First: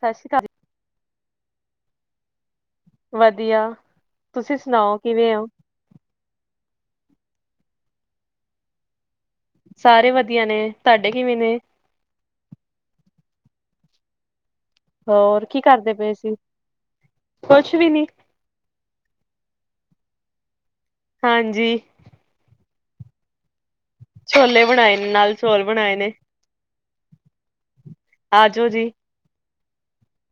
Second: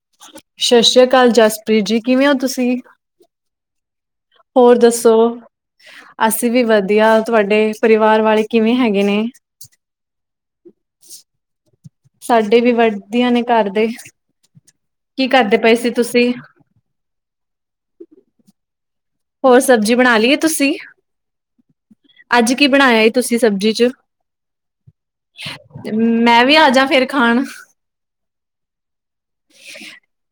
ਸਾਸੀ ਕਾਲ ਜੀ ਸਸ ਰੀ ਕਾਲ ਜਸਪ੍ਰੀਤ ਜੀ, ਕਿਵੇਂ ਓਂ ਤੁਸੀਂ। ਵਦੀਆ। ਹੋਰ ਦੱਸੋ ਅਸੀਂ ਵੀ ਵਦੀਆ, ਤੁਆਡੇ ਪਰਿਵਾਰ ਵਾਲੇ ਕਿਵੇਂ ਹੈਗੇ ਨੇ। ਸਾਰੇ ਵਦੀਆ ਨੇ, ਤੁਆਡੇ ਕਿਵੇਂ ਨੇ। ਸਾਡੇ ਵੀ ਵਦੀਆ ਨੇ ਘਰ ਦੇ, ਕੀ ਕਰਦੇ ਪਏ ਸੀ ਤੁਸੀਂ। ਕੁਛ ਵੀ ਨੀ। ਹੋਰ ਸਬਜ਼ੀ ਬਨਾ ਲੀ ਏ ਤੁਸੀਂ। ਹਾਂਜੀ। ਅੱਜ ਕੀ ਬਨਾਏਆ ਏ ਤੁਸੀਂ ਸਬਜ਼ੀ ਚ। ਛੋਲੇ ਬਣਾਏ ਨੇ ਨਾਲ ਚੌਲ ਬਣਾਏ ਨੇ ਮੈਂ ਵੀ ਆਜਾਂ ਫੇਰ ਖਾਨ। ਆਜੋੋ ਜੀ।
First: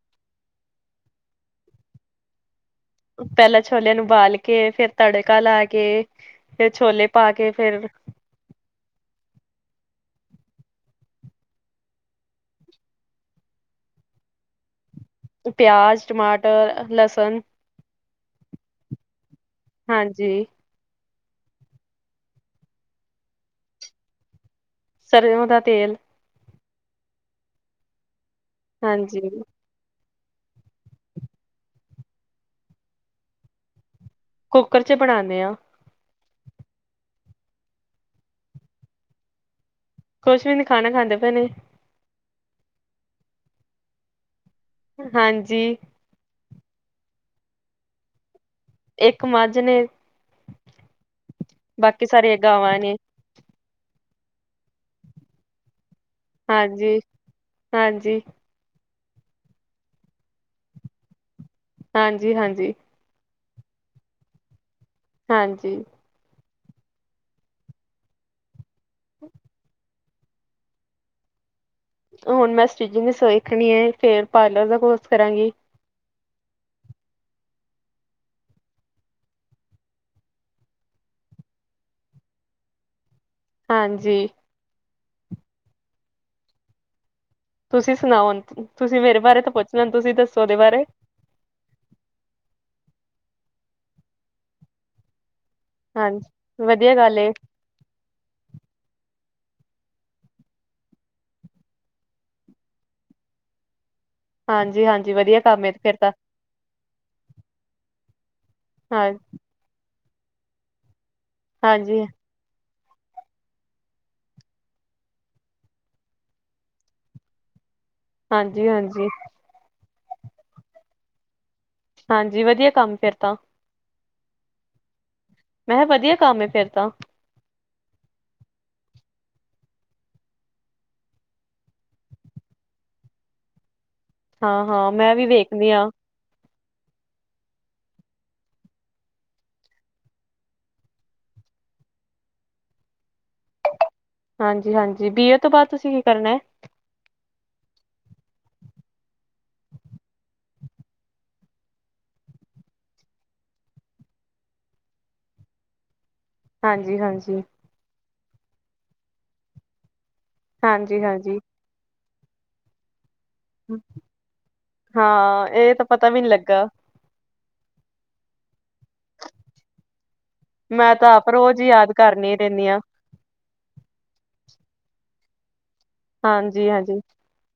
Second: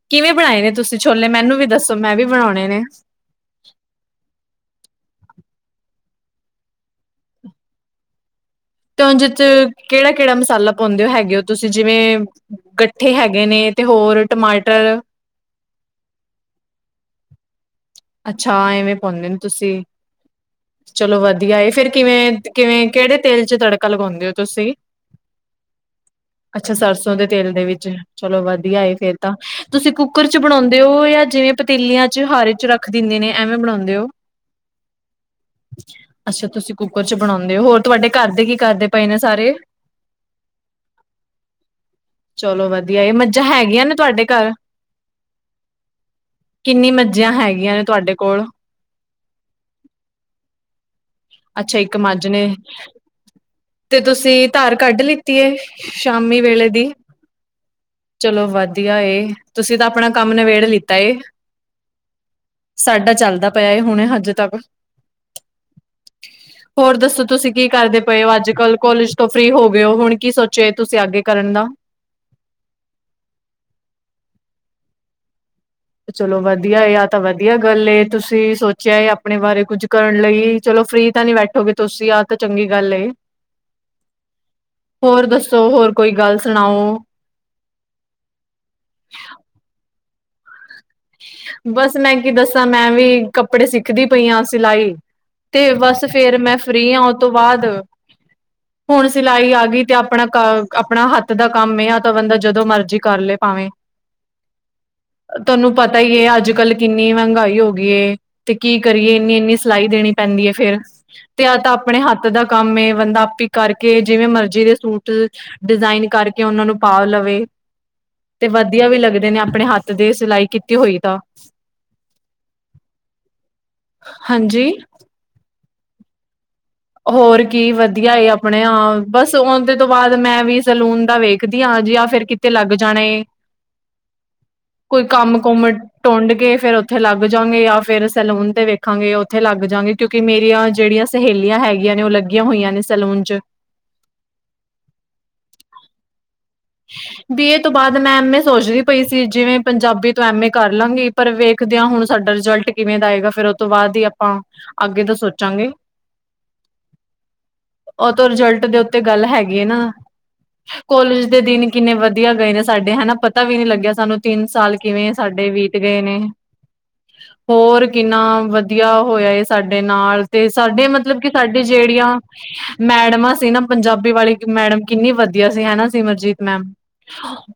ਕਿਵੇਂ ਬਨਾਏ ਨੇ ਤੁਸੀਂ ਛੋਲੇ ਮੈਨੂੰ ਵੀ ਦੱਸੋ ਮੈਂ ਵੀ ਬਨੌਨੇ ਨੇ। ਪੈਲਾਂ ਛੋਲਿਆਂ ਨੂੰ ਉਬਾਲ ਕੇ ਫੇਰ ਤੜਕਾ ਲਾ ਕੇ ਫਿਰ ਛੋਲੇ ਪਾ ਕੇ ਫੇਰ ਤੇ ਓਂਦੇ ਚ ਕੇੜਾ-ਕੇੜਾ ਮਸਾਲਾ ਪੌਂਦੇ ਹੋ ਹੈਗੇ ਹੋ ਤੁਸੀਂ ਜਿਵੇਂ ਗੱਠੇ ਹੈਗੇ ਨੇ ਤੇ ਹੋਰ ਟਮਾਟਰ ਪਿਆਜ਼, ਟਮਾਟਰ, ਲਸਨ ਅੱਛਾ ਐਵੇਂ ਪੌਂਦੇ ਨੇ ਤੁਸੀਂ। ਹਾਂਜੀ ਚਲੋ ਵਦੀਆ ਏ ਫੇਰ ਕਿਵੇਂ-ਕਿਵੇਂ ਕੇੜੇ ਤੇਲ ਚ ਤੜਕਾ ਲਗੌਂਦੇ ਓਂ ਤੁਸੀਂ। ਸਰੇਂਓਂ ਦਾ ਤੇਲ ਅੱਛਾ ਸਰਸੋਂ ਦੇ ਤੇਲ ਦੇ ਵਿੱਚ, ਚਲੋ ਵਦੀਆ ਏ ਫੇਰ ਹਾਂਜੀ ਤਾਂ। ਤੁਸੀਂ ਕੁੱਕਰ ਚ ਬਨੌਂਦੇ ਓਂ ਜਾਂ ਜਿਵੇਂ ਪਤੀਲੀਆਂ ਚ ਹਾਰੇ ਚ ਰੱਖ ਦਿੰਦੇ ਨੇ ਐਵੇਂ ਬਨੌਂਦੇ ਓਂ। ਕੁੱਕਰ ਚੇ ਬਨਾਨੇ ਆਂ। ਅੱਛਾ ਤੁਸੀਂ ਕੁੱਕਰ ਚ ਬਨੌਂਦੇ ਓਂ ਹੋਰ ਤੁਆਡੇ ਘਰ ਦੇ ਕੀ ਕਰਦੇ ਪਏ ਨੇ ਸਾਰੇ। ਕੁੱਛ ਵੀ ਨੀ ਖਾਨਾ ਖਾਂਦੇ ਪਏ ਨੇ। ਚਲੋ ਵਦੀਆ ਏ ਮੱਝਾਂ ਹੈਗੀਆਂ ਨੇ ਤੁਆਡੇ ਘਰ। ਹਾਂਜੀ। ਕਿੰਨੀ ਮੱਝੀਆਂ ਹੈਗੀਆਂ ਨੇ ਤੁਆਡੇ ਕੋਲ। ਇੱਕ ਮੱਝ ਨੇ, ਅੱਛਾ ਇੱਕ ਬਾਕੀ ਮੱਝ ਸਾਰੀਆਂ ਗਾਂਵਾਂ ਨੇ। ਤੇ ਤੁਸੀਂ ਧਾਰ ਕੱਢ ਲਿੱਤੀ ਐ ਸ਼ਾਮੀ ਵੇਲੇ ਦੀ ਹਾਂਜੀ ਹਾਂਜੀ ਚਲੋ ਵ ਧੀਆ ਏ ਤੁਸੀਂ ਤਾਂ ਆਪਣਾ ਕੰਮ ਨਿਬੇੜ ਲਿੱਤਾ ਏ। ਹਾਂਜੀ ਹਾਂਜੀ। ਸਾਡਾ ਚੱਲਦਾ ਪਿਆ ਹੁਨੇ ਹਜੇ ਤੱਕ। ਹਾਂਜੀ। ਹੋਰ ਦੱਸੋ ਤੁਸੀਂ ਕੀ ਕਰਦੇ ਪਏ ਓ ਅੱਜ ਕੱਲ ਕੋਲਜ ਤੋਂ ਫਰੀ ਹੋ ਗਏ ਓ ਹੁਣ ਕੀ ਸੋਚਿ ਚੇ ਤੁਸੀਂ ਅੱਗੇ ਕਰਨ ਦਾ। ਹੁਨ ਮੈਂ ਸਟਿਚਿੰਗ ਸਿੱਖਣੀ ਐ ਫੇਰ ਪਾਰਲਰ ਦਾ ਕੋਰਸ ਕਰਾਂਗੀ। ਚਲੋ ਵਧੀਆ ਆ ਤਾਂ ਵਧੀਆ ਗੱਲ ਏ ਤੁਸੀਂ ਸੋਚਿਆ ਐ ਆਪਣੇ ਬਾਰੇ ਕੁੱਝ ਕਰਨ ਲਈ। ਚਲੋ ਫ੍ਰਰੀ ਤਾਂ ਨੀ ਬੈਠੋਗੇ ਤੁਸੀਂ ਆਹ ਤਾਂ ਚੰਗੀ ਗੱਲ ਏ। ਹਾਂਜੀ। ਹੋਰ ਦੱਸੋ ਹੋਰ ਕੋਈ ਗੱਲ ਸੁਣਾਓ? ਤੁਸੀਂ ਸੁਣਾਓ ਹੁਨ ਤੁਸੀਂ ਮੇਰੇ ਬਾਰੇ ਤਾਂ ਪੁੱਛ ਲਿਆ ਹੁਨ ਤੁਸੀਂ ਦੱਸੋ ਆਪਦੇ ਬਾਰੇ? ਬਸ ਮੈਂ ਕੀ ਦੱਸਾਂ ਮੈਂ ਵੀ ਕੱਪੜੇ ਸਿੱਖਦੀ ਪਈ ਆ ਸਿਲਾਈ। ਤੇ ਬਸ ਫੇਰ ਮੈਂ ਹਾਂਜੀ ਫ੍ਰਰੀ ਵਧੀਆ ਆ ਓ ਗੱਲ ਏ ਤੋਂ ਬਾਅਦ। ਹੁਨ ਸਿਲਾਈ ਆ ਗਈ ਤੇ ਆਪਣਾ ਆਪਣਾ ਹੱਥ ਦਾ ਕੰਮ ਏ ਆ ਤਾਂ ਬੰਦਾ ਜਦੋਂ ਮਰਜੀ ਕਰਲੇ ਪਾਵੇ। [inaudible] ਹਾਂਜੀ ਹਾਂਜੀ, ਵਧੀਆ ਕੰਮ ਏ ਫਿਰ ਤਾਂ। ਅੱਜ ਕੱਲ ਕਿੰਨੀ ਮਹਿੰਗਾਈ ਹੋ ਗਈ ਏ ਤੇ ਕੀ ਹਾਂ ਕਰੀਏ ਇੰਨੀ ਇੰਨੀ ਸਿਲਾਈ ਦੇਣੀ। ਪੈਂਦੀ ਐ ਫੇਰ ਤੇ ਆਹ ਤਾਂ ਆਪਣੇ ਹਾਂਜੀ ਹੱ ਥ ਦਾ ਕੰਮ ਏ ਬੰਦਾ ਆਪੀ ਕਰਕੇ ਜਿਵੇਂ ਮਰਜੀ ਦੇ ਸੂਟ ਡਿਜ਼ਾਇਨ ਕਰਕੇ ਓਨਾਂ ਨੂੰ ਪਾ ਲਵੇ ਤੇ ਹਾਂਜੀ ਵਧੀਆ ਵੀ ਹਾਂਜੀ ਲੱਗਦੇ ਨੇ। ਆਪਣੇ ਹੱਥ ਦੇ ਸਿਲਾਈ ਕੀਤੀ ਹੋਈ ਤਾਂ। ਹਾਂਜੀ ਵਧੀਆ ਕੰਮ ਫੇਰ ਤਾਂ। ਹਾਂਜੀ। ਮੈਂ ਹੇ ਵਧੀਆ ਕੰਮ ਐ ਫੇਰ ਤਾਂ। ਹੋਰ ਕੀ ਵਧੀਆ ਆਪਣੇ ਆ ਬਸ ਓਦੇ ਤੋਂ ਬਾਅਦ ਮੈਂ ਵੀ ਸਲੂਨ ਦਾ ਵੇਖਦੀ ਆ ਜਾ ਫਿਰ ਤੇ ਲੱਗ ਜਾਣੇ ਹਾਂ ਹਾਂ ਕੋਈ ਮੈਂ ਵੀ ਕੰਮ ਕੁਮ ਵੇਖਦੀ ਹਾਂ ਟੁੰਡ ਕੇ ਫਿਰ ਓਥੇ ਲੱਗ ਜਾਗੇ ਜਾਂ ਫਿਰ ਸੈਲੂਨ ਤੇ ਵੇਖਾਂਗੇ ਓਥੇ ਲੱਗ ਜਾਗੇ ਕਿਉਂਕਿ ਮੇਰੀਆਂ ਜਿਹੜੀਆਂ ਸਹੇ ਲੀਆਂ ਹੈਗੀਆਂ ਨੇ ਓ ਲੱਗੀਆਂ ਹੋਈਆਂ ਨੇ ਸਲੂਨ ਚ। ਹਾਂਜੀ ਹਾਂਜੀ, ਬੀ ਏ ਤੋਂ ਬਾਅਦ ਤੁਸੀਂ ਕੀ ਕਰਨਾ? ਬੀ ਏ ਤੋਂ ਬਾਅਦ ਮੈਂ ਐਮ ਏ ਸੋਚਦੀ ਪਈ ਸੀ ਜਿਵੇਂ ਪੰਜਾਬੀ ਤੋਂ ਐਮ ਏ ਕਰ ਲਾਂਗੀ। ਪਰ ਵੇਖਦੇ ਆ ਹੁਨ ਸਾਡਾ ਰਿਜਲਟ ਕਿਵੇਂ ਦਾ ਆਏਗਾ ਫੇਰ ਓ ਤੋਂ ਬਾਅਦ ਈ ਆਪਾਂ। ਅੱਗੇ ਦਾ ਸੋਚਾਂਗੇ। ਹਾਂਜੀ ਹਾਂਜੀ। ਓ ਤੋਂ ਰਿਜਲਟ ਦੇ ਉੱਤੇ ਗੱਲ ਹੈਗੀ ਨਾ ਹਾਂਜੀ ਕੋਲਜ ਹਾਂਜੀ ਦੇ ਦਿਨ ਕਿੰਨੇ ਵਧੀਆ ਗਏ ਨੇ ਸਾਡੇ ਹਨਾ ਪ ਤਾ ਵੀ ਨੀ ਲੱਗਿਆ ਸਾਨੂੰ ਤਿੰਨ ਸਾਲ ਕਿਵੇਂ ਹਾਂ ਸਾਡੇ ਇਹ ਬੀਤ ਤਾਂ ਗੇ ਪਤਾ ਨੇ। ਵੀ ਨਹੀਂ ਲੱਗਾ ਹੋਰ ਕਿੰਨਾ ਵਧੀਆ ਹੋਇਆ ਏ ਸਾਡੇ ਨਾਲ ਤੇ ਸਾਡੇ ਮੈਂ ਤਾਂ ਮਤਲਬ ਆਪ ਕਿ ਰੋਜ਼ ਸਾਡੀ ਹੀ ਯਾਦ ਜਿਹੜੀਆਂ ਕਰਨੀ ਰਹਿੰਦੀ ਹਾਂ ਮੈਡਮਾਂ ਸੀ ਨਾ। ਪੰਜਾਬੀ ਵਾਲੀ ਮੈਡਮ ਕਿੰਨੀ ਵਧੀਆ ਸੀ ਹੈ ਨਾ ਸਿਮਰਜੀਤ ਮੈਮ। ਹਾਂਜੀ-ਹਾਂਜੀ, ਹਾਂਜੀ,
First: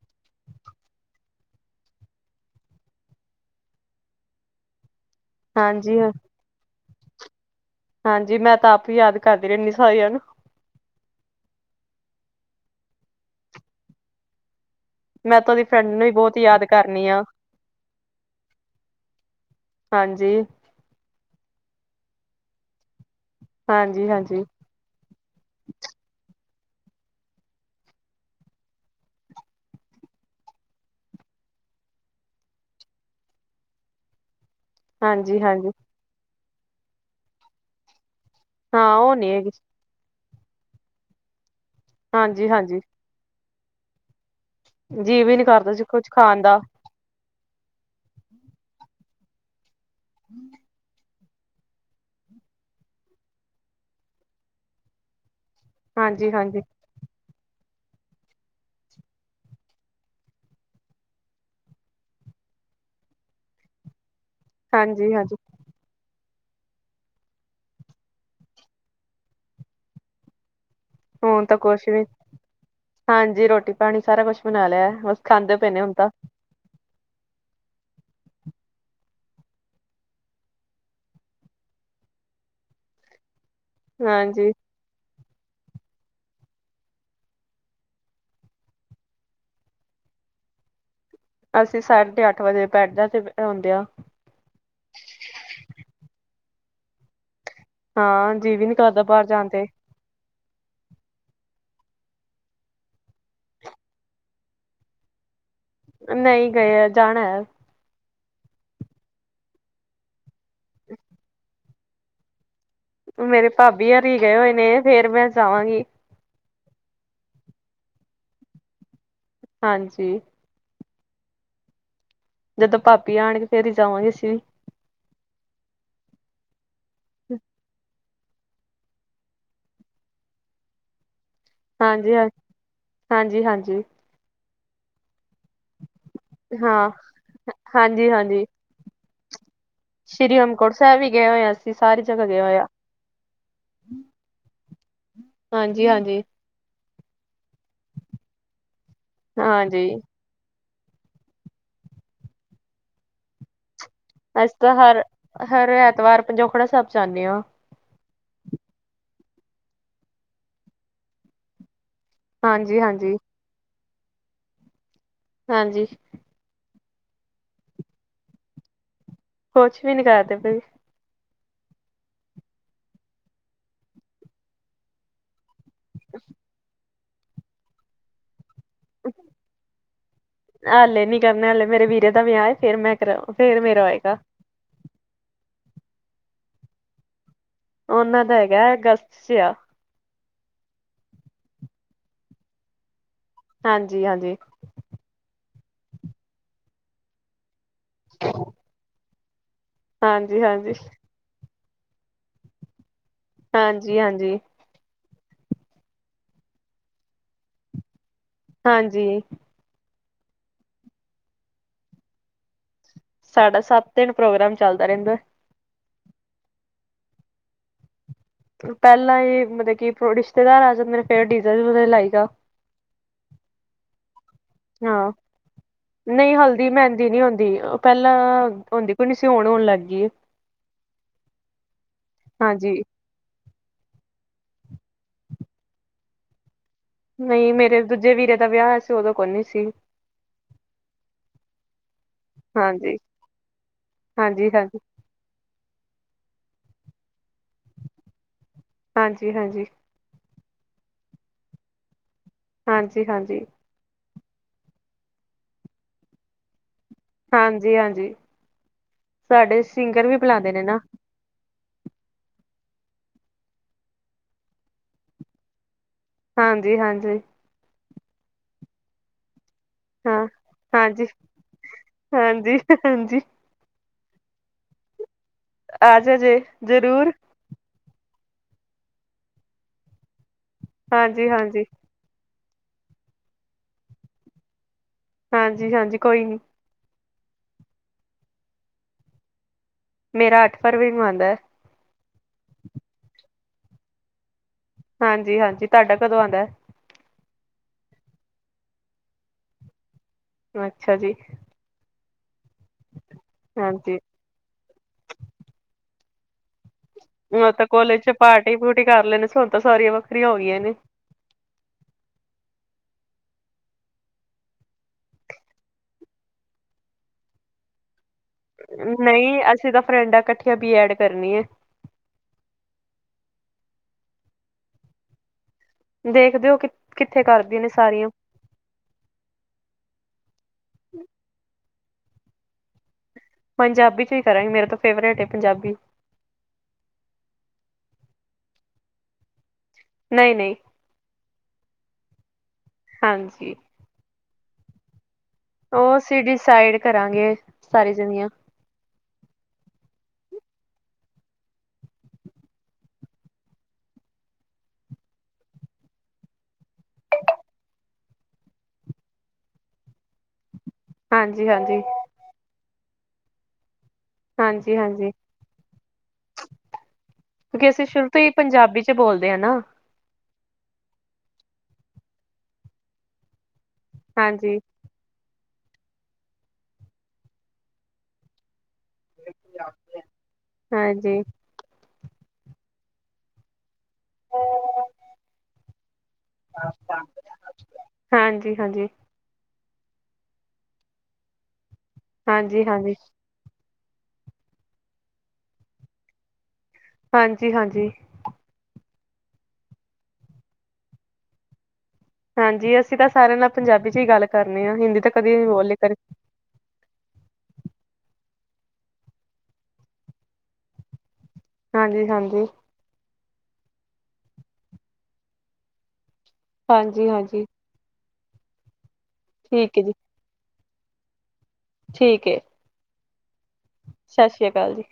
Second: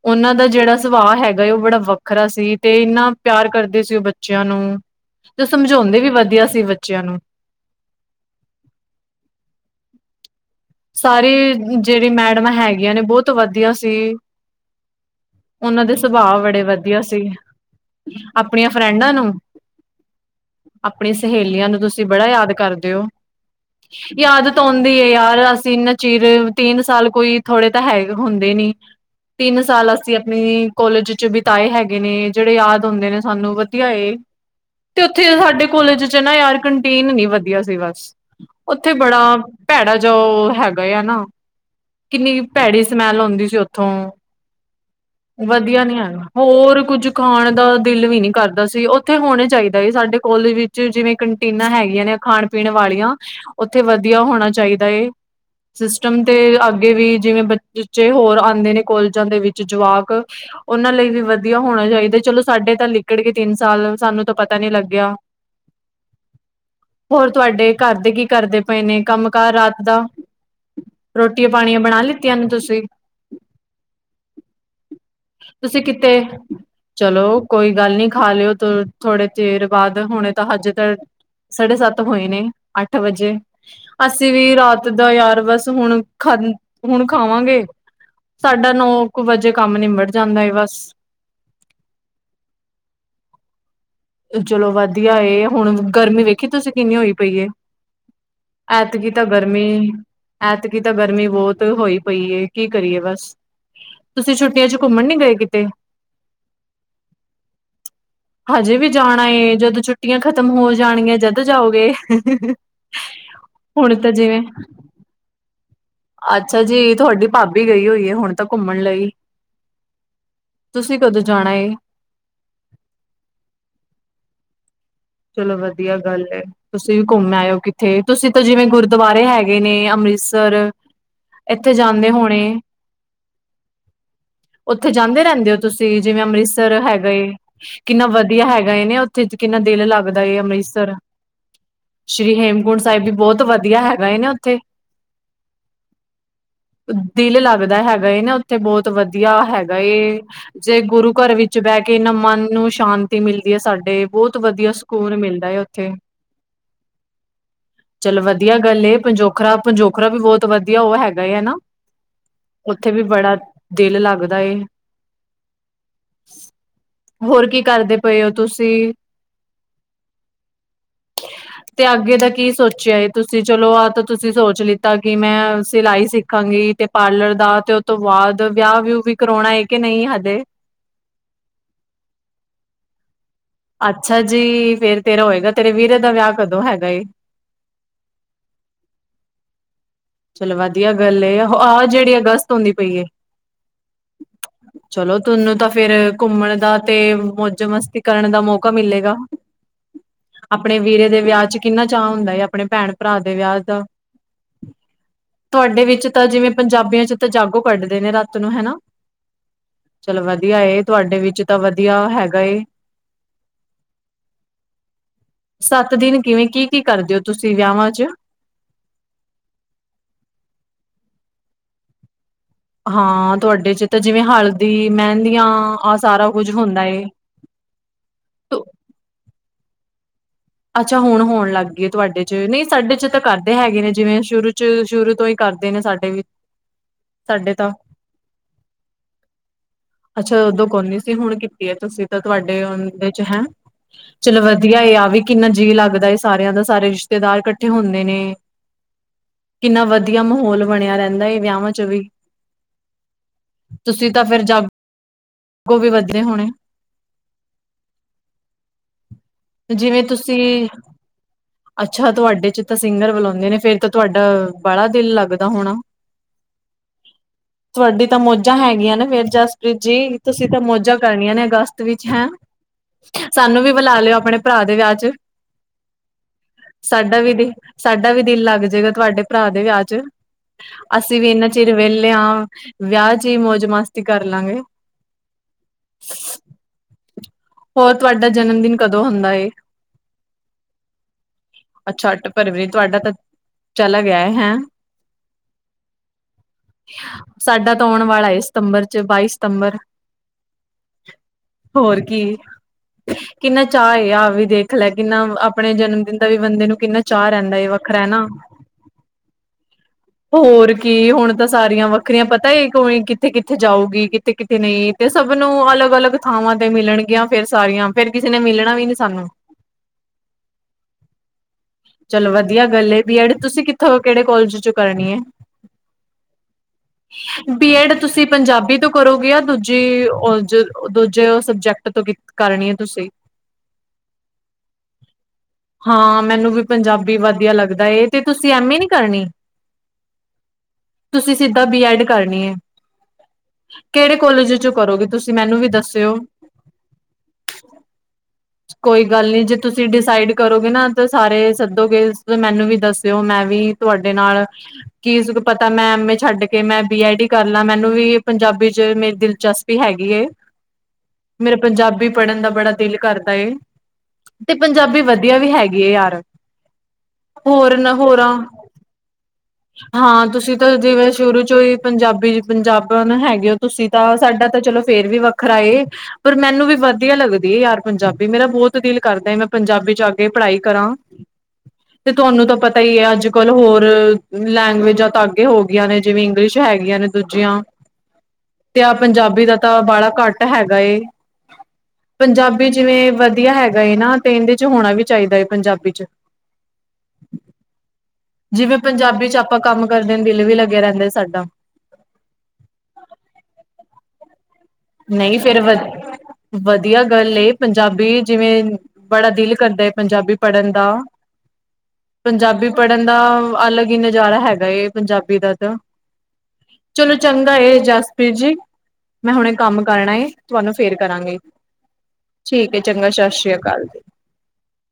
ਓਨਾਂ ਦਾ ਜਿਹੜਾ ਸੁਭਾਅ ਹੈਗਾ ਓ ਬੜਾ ਵੱਖਰਾ ਸੀ ਤੇ ਇੰਨਾ ਪਿਆਰ ਕਰਦੇ ਸੀ ਓ ਬੱਚਿਆਂ ਨੂੰ। ਤੇ ਸਮਝਾਉਂਦੇ ਹਾਂਜੀ ਵੀ ਹਾਂ ਵਧੀਆ ਸੀ ਬੱਚਿਆਂ ਨੂੰ। ਹਾਂਜੀ, ਮੈਂ ਤਾਂ ਆਪ ਈ ਯਾਦ ਕਰਦੀ ਰਹਿਣੀ ਸਾਰੀਆ ਨੂੰ। ਸਾਰੇ ਜਿਹੜੀ ਮੈਡਮਾਂ ਹੈਗੀਆਂ ਨੇ ਬਹੁਤ ਵਧੀਆ ਸੀ। ਮੈਂ ਤਾਂ ਉਹਦੀ ਓਨਾਂ ਫਰੈਂਡ ਦੇ ਨੂੰ ਵੀ ਬਹੁਤ ਸੁਭਾਅ ਬੜੇ ਯਾਦ ਵਧੀਆ ਕਰਨੀ ਸੀ, ਆ, ਆਪਣੀਆਂ ਫਰੈਂਡਾਂ ਨੂੰ ਹਾਂਜੀ। ਆਪਣੀ ਸਹੇਲੀਆਂ ਨੂੰ ਤੁਸੀਂ ਬੜਾ ਯਾਦ ਕਰਦੇ ਓ ਹਾਂਜੀ, ਹਾਂਜੀ। ਯਾਦ ਆਉਦੀ ਏ ਯਾਰ ਅਸੀਂ ਐਨਾ ਚਿਰ ਤਿੰਨ ਸਾਲ ਕੋਈ ਥੋੜੇ ਤਾਂ ਹੈ ਹੁੰਦੇ ਨੀ। ਤਿੰਨ ਸਾਲ ਅਸੀਂ ਆਪਣੀ ਕੋਲੇਜ ਚ ਬਿਤਾਏ ਹੈਗੇ ਨੇ ਜਿਹੜੇ ਯਾਦ ਹੁੰਦੇ ਨੇ ਸਾਨੂੰ ਵਧੀਆ ਏ। ਤੇ ਓਥੇ ਸਾਡੇ ਹਾਂਜੀ-ਹਾਂਜੀ, ਕੋਲੇਜ ਚ ਨਾ ਯਾਰ ਕੰਟੀਨ ਨੀ ਵਧੀਆ ਸੀ ਬਸ। ਹਾਂ ਉਥੇ ਉਹ ਬੜਾ ਨੀ ਹੈਗੀ, ਭੈੜਾ ਜਾ ਓ ਹੈਗਾ ਆ ਨਾ ਕਿੰਨੀ ਭੈੜ ਹਾਂਜੀ-ਹਾਂਜੀ। ਸਮੈਲ ਹੁੰਦੀ ਸੀ ਓਥੋਂ, ਜੀਅ ਵੀ ਨੀ ਕਰਦਾ ਵਧੀਆ ਜੀ ਨੀ ਕੁੱਝ ਹੈਗਾ ਖਾਣ ਦਾ, ਹੋਰ ਕੁਝ ਖਾਣ ਦਾ ਦਿਲ ਵੀ ਨੀ ਕਰਦਾ ਸੀ। ਓਥੇ ਹੋਣਾ ਚਾਹੀਦਾ ਏ ਸਾਡੇ ਕੋਲਜ ਵਿੱ ਜਿਵੇਂ ਕੰਟੀਨਾ ਹੈਗੀਆਂ ਨੇ ਖਾਣ-ਪੀਣ ਵਾਲੀਆਂ ਓਥੇ ਵਧੀਆ ਹੋਣਾ ਚਾਹੀਦਾ ਏ। ਸਿਸਟਮ ਤੇ ਹਾਂਜੀ-ਹਾਂਜੀ। ਅੱਗੇ ਵੀ ਜਿਵੇਂ ਬੱਚੇ ਹੋਰ ਆਂਦੇ ਨੇ ਕੋਲਜਾਂ ਦੇ ਵਿੱਚ ਜਵਾਕ ਓਨਾਂ ਲਈ ਵੀ ਵਧੀਆ ਹੋਣਾ ਚਾਹੀਦਾ ਚਲੋ ਸਾਡੇ ਤਾਂ ਲਿਕੜ ਗੇ ਤਿੰਨ ਸਾਲ, ਸਾਨੂੰ ਤਾ ਪਤਾ ਨੀ ਲੱਗਿਆ। ਹਾਂਜੀ-ਹਾਂਜੀ, ਹੋਰ ਤੁਹਾਡੇ ਘਰ ਦੇ ਕੀ ਕਰਦੇ ਪਏ ਨੇ ਕੰਮ-ਕਾਰ ਰਾਤ ਦਾ? ਹੁਣ ਰੋਟੀਆਂ ਤਾਂ ਪਾਣੀਆਂ ਕੁਛ ਬਣਾ ਵੀ ਲਿੱਤੀਆਂ ਨੇ ਤੁਸੀਂ ਹਾਂਜੀ ਰੋਟੀ ਪਾਨੀ ਸਾਰਾ ਕੁਛ ਬਣਾ ਲਿਆ ਬਸ ਖਾਂਦੇ ਪਏ ਤੁਸੀਂ ਨੇ ਹੁਣ ਕਿਤੇ ਤਾਂ, ਚਲੋ ਕੋਈ ਗੱਲ ਨੀ ਖਾ ਲਿਓ ਥੋੜੇ ਦੇਰ ਬਾਦ ਹੁਣੇ ਤਾਂ ਹਜੇ ਤਾ ਸਾਢੇ ਸੱਤ ਹੋਏ ਨੇ ਅੱਠ ਵਜੇ। ਅਸੀਂ ਹਾਂਜੀ ਵੀ ਰਾ ਦਾ ਯਾਰ ਬਸ ਹੁਣ ਖਾ ਹੁਣ ਖਾਵਾਂਗੇ। ਸਾਡਾ ਨੌ ਕ ਵਜੇ ਕੰਮ ਨਿਬੜ ਜਾਂਦਾ ਏ ਬਸ। ਅਸੀਂ ਸਾਢੇ ਅੱਠ ਵਜੇ ਬੈਡਾ ਤੇ ਬ ਅ ਹੁੰਦੇ ਆ। ਚਲੋ ਵਧੀਆ ਏ। ਹੁਣ ਗਰਮੀ ਵੇਖੀ ਤੁਸੀਂ ਕਿੰਨੀ ਹੋਈ ਪਈ ਏ। ਹਾਂ ਜੀਅ ਵੀ ਨੀ ਕਰਦਾ ਐਤਕੀ ਤਾਂ ਬਾਹਰ ਜਾਣ ਤੇ, ਗਰਮੀ ਐਤਕੀ ਤਾਂ ਗਰਮੀ ਬਹੁਤ ਹੋਈ ਪਈਏ ਕੀ ਕਰੀਏ ਬਸ। ਤੁਸੀਂ ਛੁੱਟੀਆਂ ਚ ਘੁੰਮਣ ਨੀ ਗ‌ਏ ਕਿਤੇ? ਨ‌ਈ ਗਏ, ਜਾਣੈ। ਕ ਹਜੇ ਵੀ ਜਾਣਾ ਏ ਜਦੋਂ ਛੁੱਟੀਆਂ ਖਤਮ ਹੋ ਜਾਣਗੀਆਂ ਜਦ ਜਾਓਗੇ। ਮੇਰੇ ਭਾਬੀ ਹੁਣ ਤਾਂ ਓਰੀ ਗਏ ਜਿਵੇਂ ਹੋਏ ਨੇ ਫੇਰ ਮੈਂ ਜਾਵਾਂਗੀ। ਅੱਛਾ ਜੀ ਥੋਡੀ ਭਾਬੀ ਗਈ ਹੋਈ ਏ ਹੁਣ ਤਾਂ ਘੁੰਮਣ ਲਈ। ਹਾਂਜੀ। ਤੁਸੀਂ ਕਦੋਂ ਜਾਣਾ ਏ? ਜਦੋਂ ਭਾਬੀ ਆਣਗੇ ਫੇਰ ਹੀ ਜਾਵਾਂਗੇ ਅਸੀਂ ਵੀ। ਚਲੋ ਵਧੀਆ ਗੱਲ ਏ, ਤੁਸੀਂ ਵੀ ਘੁੰਮ ਆਓ ਕਿਤੇ। ਤੁਸੀਂ ਤਾਂ ਜਿਵੇਂ ਗੁਰਦੁਆਰੇ ਹੈਗੇ ਨੇ ਅੰਮ੍ਰਿਤਸਰ ਏਥੇ ਜਾਂਦੇ ਹਾਂਜੀ ਹਾਂ ਹੋਣੇ। ਹਾਂਜੀ ਹਾਂਜੀ ਓਥੇ ਜਾਂਦੇ ਰਹਿੰਦੇ ਓ ਤੁਸੀਂ ਜਿਵੇਂ ਅੰਮ੍ਰਿਤਸਰ ਹਾਂ ਹੈਗਾ ਏ ਕਿੰਨਾ ਹਾਂਜੀ ਹਾਂਜੀ ਵਧੀਆ ਹੈਗ ਗ‌ਏ ਨੇ ਓਥੇ ਕਿੰਨਾ ਦਿਲ ਲੱਗਦਾ ਏ ਸ਼੍ਰੀ ਹੇਮਕੁੰਟ ਅੰਮ੍ਰਿਤਸਰ, ਸਾਹਿਬ ਵੀ ਗਏ ਹੋਏ ਆ ਅਸੀਂ ਸਾਰੀ ਜਗ੍ਹਾ ਸ਼੍ਰੀ ਗਏ ਹੋਏ ਆ ਹੇਮਕੁੰਡ ਸ ਸਾਹਿਬ ਵੀ ਬਹੁਤ ਵਧੀਆ ਹੈਗਾ ਏ ਨਾ ਓਥੇ। ਹਾਂਜੀ-ਹਾਂਜੀ। ਦਿਲ ਲੱਗਦਾ ਹੈਗਾ ਏ ਨਾ ਓਥੇ ਬਹੁਤ ਵਧੀਆ ਲਗਦਾ ਹੈਗਾ ਹਾਂਜੀ ਏ। ਜੇ ਗੁਰੂ ਘਰ ਵਿੱਚ ਬਹਿ ਕੇ ਏਨਾਂ ਮਨ ਨੂੰ ਸ਼ਾਂਤੀ ਮਿਲਦੀ ਐ ਸਾਡੇ ਬਹੁਤ ਵਧੀਆ ਸ ਹ ਹਰ ਐਤਵਾਰ ਪੰਜੋਖੜਾ ਸਾਹਿਬ ਜਾਨੇ ਆ। ਚਲੋ ਵਧੀਆ ਗੱਲ ਏ, ਪੰਜੋਖਰਾ ਪੰਜੋਖਰਾ ਵੀ ਬਹੁਤ ਵਧੀਆ ਓ ਹੈਗਾ ਏ ਨਾ। ਹਾਂਜੀ ਓਥੇ ਵੀ ਹਾਂਜੀ ਬੜਾ ਦਿਲ ਲੱਗਦਾ ਏ। ਹਾਂਜੀ। ਹੋਰ ਕੀ ਕਰਦੇ ਪਏ ਓ ਤੁਸੀਂ। ਕੁਛ ਵੀ ਨੀ ਕਰਦੇ ਪਏ। ਤੇ ਅੱਗੇ ਦਾ ਕੀ ਸੋਚਿਆ ਹੈ ਤੁਸੀਂ। ਚਲੋ ਆਹ ਤਾਂ ਤੁਸੀਂ ਸੋਚ ਲਿੱਤਾ ਕਿ ਮੈਂ ਸਿਲਾਈ ਸਿੱਖਾਂਗੀ ਤੇ ਪਾਰਲਰ ਦਾ ਤੇ ਉਹ ਤੋਂ ਬਾਅਦ ਵਿਆਹ ਵਿਹੂ ਵੀ ਕਰਾਉਣਾ ਹੈ ਕਿ ਨਹੀਂ ਹਜੇ। ਹਲੇ ਨੀ ਕਰਨਾ ਹਾਲੇ ਮੇਰੇ ਵੀਰੇ ਦਾ ਵਿਆਹ ਫੇਰ ਮੈਂ ਕਰਾਨਾ ਫੇਰ ਮੇਰਾ ਆਏਗਾ। ਅੱਛਾ ਜੀ ਫੇਰ ਤੇਰਾ ਹੋਏਗਾ ਤੇਰੇ ਵੀਰੇ ਦਾ ਵਿਆਹ ਕਦੋਂ ਹੈਗਾ ਏ। ਉਹਨਾਂ ਦਾ ਹੈਗਾ ਅਗਸਤ ਚ ਆ। ਚਲੋ ਵਧੀਆ ਗੱਲ ਆਹ ਜਿਹੜੀ ਅਗਸਤ ਆਦੀ ਪਈ ਐ। ਹਾਂਜੀ ਹਾਂਜੀ। ਚਲੋ ਤਾਨੂੰ ਤਾਂ ਫੇਰ ਘੁੰਮਣ ਦਾ ਤੇ ਮਸਤੀ ਕਰਨ ਦਾ ਮੌਕਾ ਮਿਲੇਗਾ। ਹਾਂਜੀ ਹਾਂਜੀ ਆਪਣੇ ਵੀਰੇ ਦੇ ਵਿਆਹ ਚ ਕਿੰਨਾ ਚਾਅ ਹੁੰਦਾ ਏ। ਆਪਣੇ ਭੈਣ ਭਰਾ ਦੇ ਵਿਆਹ ਦਾ ਹਾਂਜੀ ਹਾਂਜੀ। ਤੁਹਾਡੇ ਵਿੱਚ ਤਾਂ ਜਿਵੇਂ ਪੰਜਾਬੀਆਂ ਚ ਤਾਂ ਜਾਗੋ ਕੱਢਦੇ ਨੇ ਰਾਤ ਨੂੰ ਹੈਨਾ। ਹਾਂਜੀ ਚਲੋ ਵਧੀਆ ਤੁਹਾਡੇ ਵਿੱਚ ਤਾਂ ਵਧੀਆ ਹੈਗਾ। ਸਾਡਾ ਸੱਤ ਦਿਨ ਪ੍ਰੋਗਰਾਮ ਚੱਲਦਾ ਰਹਿੰਦਾ। ਸੱਤ ਦਿਨ ਕਿਵੇਂ ਕੀ ਕੀ ਕਰਦੇ ਓ ਤੁਸੀਂ ਵਿਆਹਵਾ ਚ। ਪਹਿਲਾਂ ਹੀ ਮਤਲਬ ਕਿ ਰਿਸ਼ਤੇਦਾਰ ਆ ਜਾਦੇ। ਫੇਰ ਡੀ ਜੇ ਡੂਜੇ ਲਾਈ ਦਾ। ਹਾਂ ਤੁਹਾਡੇ ਚ ਤਾਂ ਜਿਵੇਂ ਹਲਦੀ ਹਾਂ ਮਹਿੰਦੀਆਂ ਆਹ ਸਾਰਾ ਨਹੀਂ ਕੁੱਝ ਹਲਦੀ ਹੁੰਦਾ ਏ। ਮਹਿੰਦੀ ਨਹੀਂ ਹੁੰਦੀ। ਪਹਿਲਾਂ ਹੁੰਦੀ ਕੋਈ ਨੀ ਸੀ ਹੁਣ ਹੋਣ ਲੱਗ ਗਈ ਏ। ਅੱਛਾ ਹੁਣ ਹੋਣ ਲੱਗ ਗਈਏ ਤੁਹਾਡੇ ਚ, ਨਹੀਂ ਹਾਂਜੀ ਸਾਡੇ ਚ। ਤਾਂ ਕਰਦੇ ਹੈਗੇ ਨੇ ਜਿਵੇਂ ਸ਼ੁਰੂ ਚ ਸ਼ੁਰੂ ਤੋਂ ਹੀ ਕਰਦੇ ਨੇ ਸਾਡੇ ਵਿੱਚ। ਨਹੀਂ ਮੇਰੇ ਦੂਜੇ ਵੀਰੇ ਦਾ ਵਿਆਹ ਹੋਇਆ ਸੀ। ਉਦੋਂ ਕੋਈ ਨੀ ਸੀ। ਅੱਛਾ ਉਦੋਂ ਕੋਈ ਨਹੀਂ ਸੀ। ਹੁਣ ਤੁਸੀਂ ਤਾਂ ਤੁਹਾਡੇ ਹਾਂਜੀ ਉਹਦੇ ਚ ਹੈ ਚਲੋ ਹਾਂਜੀ ਹਾਂਜੀ ਵਧੀਆ ਐ ਆ ਵੀ। ਕਿੰਨਾ ਜੀਅ ਲੱਗਦਾ ਏ ਸਾਰਿਆਂ ਦਾ ਸਾਰੇ ਰਿਸ਼ਤੇਦਾਰ ਕੱਠੇ ਹੁੰਦੇ ਨੇ, ਹਾਂਜੀ ਹਾਂਜੀ ਕਿੰਨਾ ਵਧੀਆ। ਵਧੀਆ ਮਾਹੌਲ ਬਣਿਆ ਰਹਿੰਦਾ ਹੈ। ਵਿਆਹਾਂਵਾ ਚ ਵੀ, ਹਾਂਜੀ ਹਾਂਜੀ। ਤੁਸੀਂ ਤਾਂ ਫਿਰ ਜਾਗੋ ਵੀ ਵੱਧਦੇ ਹੋਣੇ। ਹਾਂਜੀ ਹਾਂਜੀ ਸਾਡੇ ਜਿਵੇਂ ਸਿੰਗਰ ਵੀ ਤੁਸੀਂ ਬੁਲਾਦੇ ਨੇ ਨਾ। [inaudible] ਅੱਛਾ ਤੁਹਾਡੇ ਚ ਤਾਂ ਸਿੰਗਰ ਬੁਲਾਉਂਦੇ ਨੇ ਫੇਰ ਤਾਂ ਤੁਹਾਡਾ ਬਾਲਾ ਦਿਲ ਲੱਗਦਾ ਹੋਣਾ। ਹਾਂਜੀ ਹਾਂਜੀ। ਤੁਹਾਡੀ ਤਾਂ ਮੌਜਾਂ ਹੈਗੀਆਂ ਨੇ ਫਿਰ ਜਸ। ਜੀ ਹਾਂ ਤੁਸੀਂ ਤਾਂ ਮੌਜਾਂ ਹਾਂਜੀ ਕਰਨੀਆਂ ਨੇ ਅਗਸਤ ਵਿੱਚ ਹੈਂ। ਹਾਂਜੀ ਹਾਂਜੀ ਸਾਨੂੰ ਵੀ ਬੁਲਾ ਲਿਓ ਆਪਣੇ ਭਰਾ ਦੇ ਵਿਆਹ ਚ। ਆਜੋ ਜੀ। ਸਾਡਾ ਵੀ ਸਾਡਾ ਵੀ ਦਿਲ ਲੱਗ ਜਾਏਗਾ, ਤੁਹਾਡੇ ਭਰਾ ਦੇ ਵਿਆ ਚ। ਅਸੀਂ ਹਾਂਜੀ ਵੀ ਇਨਾ ਹਾਂਜੀ ਚਿਰ ਵਿਹਲੇ ਆ ਵਿਆਹ ਚ ਹੀ ਮੌਜ ਮਸਤੀ ਕਰ ਲਾਂਗੇ ਹਾਂਜੀ ਹਾਂਜੀ ਕੋਈ ਨੀ ਹੋਰ ਤੁਹਾਡਾ ਜਨਮ ਦਿਨ ਕਦੋਂ ਹੁੰਦਾ ਏ ਮੇਰਾ ਅੱਠ ਫਰਵਰੀ ਨੂੰ ਆਦਾ ਅੱਛਾ ਅੱਠ ਫਰਵਰੀ ਤੁਹਾਡਾ ਤਾਂ ਚਲਾ ਗਿਆ ਹੈ ਹੈਂ ਹਾਂਜੀ-ਹਾਂਜੀ ਤਾਡਾ ਕਦੋਂ ਆਂਦਾ। ਸਾਡਾ ਤਾਂ ਆਉਣ ਵਾਲਾ ਸਤੰਬਰ' ਚ ਬਾਈ ਸਤੰਬਰ ਅੱਛਾ ਜੀ। ਹੋਰ ਕੀ ਕਿੰਨਾ ਚਾਹ ਹਾਂਜੀ ਹੈਗਾ ਵੀ ਦੇਖ ਲੈ ਕਿੰਨਾ ਆਪਣੇ ਜਨਮ ਦਿਨ ਦਾ ਵੀ ਬੰਦੇ ਨੂੰ ਕਿੰਨਾ ਚਾਅ ਹੋਰ ਰਹਿੰਦਾ ਤਾਂ ਏ ਕੋਲੇਜ ਵੱਖਰਾ 'ਚ ਨਾ। ਪਾਰਟੀ ਪੂਟੀ ਕਰ ਲੈਣੇ ਸੀ ਹੁਣ ਤਾਂ ਸਾਰੀਆਂ ਵੱਖਰੀਆਂ ਹੋ ਗਈਆਂ ਨੇ। ਕਿ ਹੁਣ ਤਾਂ ਸਾਰੀਆਂ ਵੱਖਰੀਆਂ ਪਤਾ ਕੋਈ ਕਿੱਥੇ-ਕਿੱਥੇ ਜਾਊਗੀ ਕਿੱਥੇ-ਕਿੱਥੇ ਨਈ। ਤੇ ਸਭ ਨੂੰ ਅਲੱਗ-ਅਲੱਗ ਥਾਵਾਂ ਤੇ ਮਿਲਣਗੀਆਂ ਫਿਰ ਸਾਰੀਆਂ ਫੇਰ ਕਿਸੇ ਨੇ ਵੀ ਮਿਲਣਾ ਨੀ ਸਾਨੂੰ। ਨਈ ਅਸੀਂ ਤਾਂ ਫਰੈਂਡਾਂ ਕੱਠੀਆਂ ਬੀ ਐਡ ਕਰਨੀ ਏ। ਚਲੋ ਵਧੀਆ ਗੱਲ ਬੀ ਐਡ ਤੁਸੀਂ ਕਿੱਥੋਂ ਕਿਹੜੇ ਕੋਾਲਜ ਚੋਂ ਕਰਨੀ ਏ। ਦੇਖਦੇ ਹੋ ਕਿ ਕਿੱਥੇ ਕਰਦੀਆਂ ਨੇ ਬੀ ਐਡ ਸਾਰੀਆਂ ਤੁਸੀਂ ਪੰਜਾਬੀ ਤੋਂ ਕਰੋਗੇ ਦੂਜੀ ਜ ਦੂਜੇ ਸਬਜੈਕਟ ਤੋਂ ਕਰਨੀ ਐ ਤੁਸੀਂ ਪੰਜਾਬੀ 'ਚ ਈ ਕਰਾਂਗੇ ਮੇਰੇ ਤੋਂ ਫੇਵਰੇਟ ਏ ਪੰਜਾਬੀ ਹਾਂ ਮੈਨੂੰ ਵੀ ਪੰਜਾਬੀ ਵਧੀਆ ਲੱਗਦਾ ਏ ਤੇ ਤੁਸੀਂ ਐਮ ਏ ਨੀ ਕਰਨੀ। ਨਈ-ਨਈ ਤੁਸੀਂ ਸਿੱਧਾ ਬੀ ਐਡ ਕਰਨੀ ਏ। ਹਾਂਜੀ ਕੇੜੇ ਕੋਲਜ ਚੋਂ ਕਰੋਗੇ ਤੁਸੀਂ ਮੈਨੂੰ ਵੀ ਓ ਦੱਸਿਓ। ਅਸੀਂ ਡਿਸਾਈਡ ਕਰਾਂਗੇ ਸਾਰੀ ਜਨੀਆਂ ਕੋਈ ਗੱਲ ਨੀ ਜੇ ਤੁਸੀਂ ਡਿਸਾਈਡ ਕਰੋਗੇ ਨਾ ਤੇ ਸਾਰੇ ਸੱਦੋਗੇ ਮੈਨੂੰ ਵੀ ਦੱਸਿਓ ਮੈਂ ਵੀ ਤੁਹਾਡੇ ਨਾਲ ਕੀ ਪਤਾ ਮੈਂ ਐਮ ਏ ਛੱਡ ਕੇ ਮੈਂ ਬੀ ਐਡ ਕਰ ਲਾਂ ਮੈਨੂੰ ਵੀ ਪੰਜਾਬੀ 'ਚ ਮੇਰੀ ਦਿਲਚਸਪ ਵੀ ਹੈਗੀ ਏ ਹਾਂਜੀ ਮੇਰਾ ਹਾਂਜੀ ਪੰਜਾਬੀ ਪੜ੍ਹਨ ਦਾ ਬੜਾ ਦਿਲ ਕਰਦਾ ਏ। ਤੇ ਹਾਂਜੀ ਪੰਜਾਬੀ ਹਾਂਜੀ ਵਧੀਆ ਵੀ ਹੈਗੀ ਏ ਯਾਰ ਕਿਉਂਕਿ ਹੋਰ ਅਸੀਂ ਨਾ ਸ਼ੁਰੂ ਤੋਂ ਹੀ ਹੋਰਾਂ ਪੰਜਾਬੀ 'ਚ ਬੋਲਦੇ ਆਂ ਨਾ। ਹਾਂ ਤੁਸੀਂ ਤਾਂ ਜਿਵੇਂ ਸ਼ੁਰੂ ਚੋਂ ਹੀ ਪੰਜਾਬੀ ਪੰਜਾਬਣ ਹੈਗੇ ਹੋ ਤੁਸੀਂ ਤਾਂ ਸਾਡਾ ਹਾਂਜੀ ਤਾਂ ਚਲੋ। ਫੇਰ ਵੀ ਵੱਖਰਾ ਏ ਪਰ ਮੈਨੂੰ ਵੀ ਵਧੀਆ ਲੱਗਦੀ ਯਾਰ ਪੰਜਾਬੀ ਮੇਰਾ ਬੋਤ ਦਿਲ ਕਰਦਾ ਮੈਂ ਪੰਜਾਬੀ 'ਚ ਆ ਕੇ ਪੜ੍ਹਾਈ ਕਰਾਂ। ਹਾਂਜੀ ਤੇ ਤੁਹਾਨੂੰ ਤਾਂ ਪਤਾ ਈ ਐ ਅੱਜ ਕੱਲ ਹੋਰ ਲੈਂਗੁਏਜਾਂ ਤਾਂ ਅੱਗੇ ਹੋ ਗਈਆਂ ਨੇ ਜਿਵੇਂ ਇੰਗਲਿਸ਼ ਹੈਗੀਆਂ ਨੇ ਦੂਜੀਆਂ ਹਾਂਜੀ ਹਾਂਜੀ ਤੇ ਆ ਪੰਜਾਬੀ ਦਾ ਤਾਂ ਬਾੜਾ ਘੱਟ ਹੈਗਾ ਏ ਹਾਂਜੀ ਪੰਜਾਬੀ ਹਾਂਜੀ ਜਿਵੇਂ ਵਧੀਆ ਹੈ। ਏ ਨਾ ਤੇ ਏਂਦੇ 'ਚ ਹੋਣਾ ਵੀ ਚਾਈਦਾ ਏ ਪੰਜਾਬੀ 'ਚ ਹਾਂਜੀ-ਹਾਂਜੀ ਜਿਵੇਂ ਪੰਜਾਬੀ 'ਚ ਆਪਾਂ ਕੰਮ ਕਰਦੇ ਦਿਲ ਵੀ ਲੱਗੇ ਰੈਂਦੇ ਸਾਡਾ ਹਾਂਜੀ ਅਸੀਂ ਤਾਂ ਸਾਰਿਆਂ ਨਾਲ ਪੰਜਾਬੀ 'ਚ ਹੀ ਗੱਲ ਕਰਨੇ ਆਂ ਹਿੰਦੀ ਤਾਂ ਕਦੀ ਨਹੀਂ ਫੇਰ ਵ ਬੋਲੇ ਕਰ ਵਧੀਆ ਗੱਲ ਏ ਪੰਜਾਬੀ ਜਿਵੇਂ ਬੜਾ ਦਿਲ ਕਰਦਾ ਐ ਪੰਜਾਬੀ ਪੜ੍ਹਨ ਦਾ ਹਾਂਜੀ ਹਾਂਜੀ ਪੰਜਾਬੀ ਪੜ੍ਹਨ ਦਾ ਅਲੱਗ ਹੀ ਨਜ਼ਾਰਾ ਹੈਗਾ ਏ ਪੰਜਾਬੀ ਦਾ ਤਾਂ ਹਾਂਜੀ ਚਲੋ ਹਾਂਜੀ ਚੰਗਾ ਏ ਜਸਪ੍ਰੀਤ ਜੀ ਮੈਂ ਹੁਣੇ ਠੀਕ ਹੈ ਕੰਮ ਜੀ ਕਰਨਾ ਏ। ਤੁਹਾਨੂੰ ਫੇਰ ਕਰਾਂਗੇ। ਠੀਕ ਏ। ਠੀਕ ਹੈ ਚੰਗਾ ਸਤਿ ਸ੍ਰ ਅਕਾਲ ਜੀ। ਸਤਿ ਸ਼੍ਰੀ ਅਕਾਲ ਜੀ।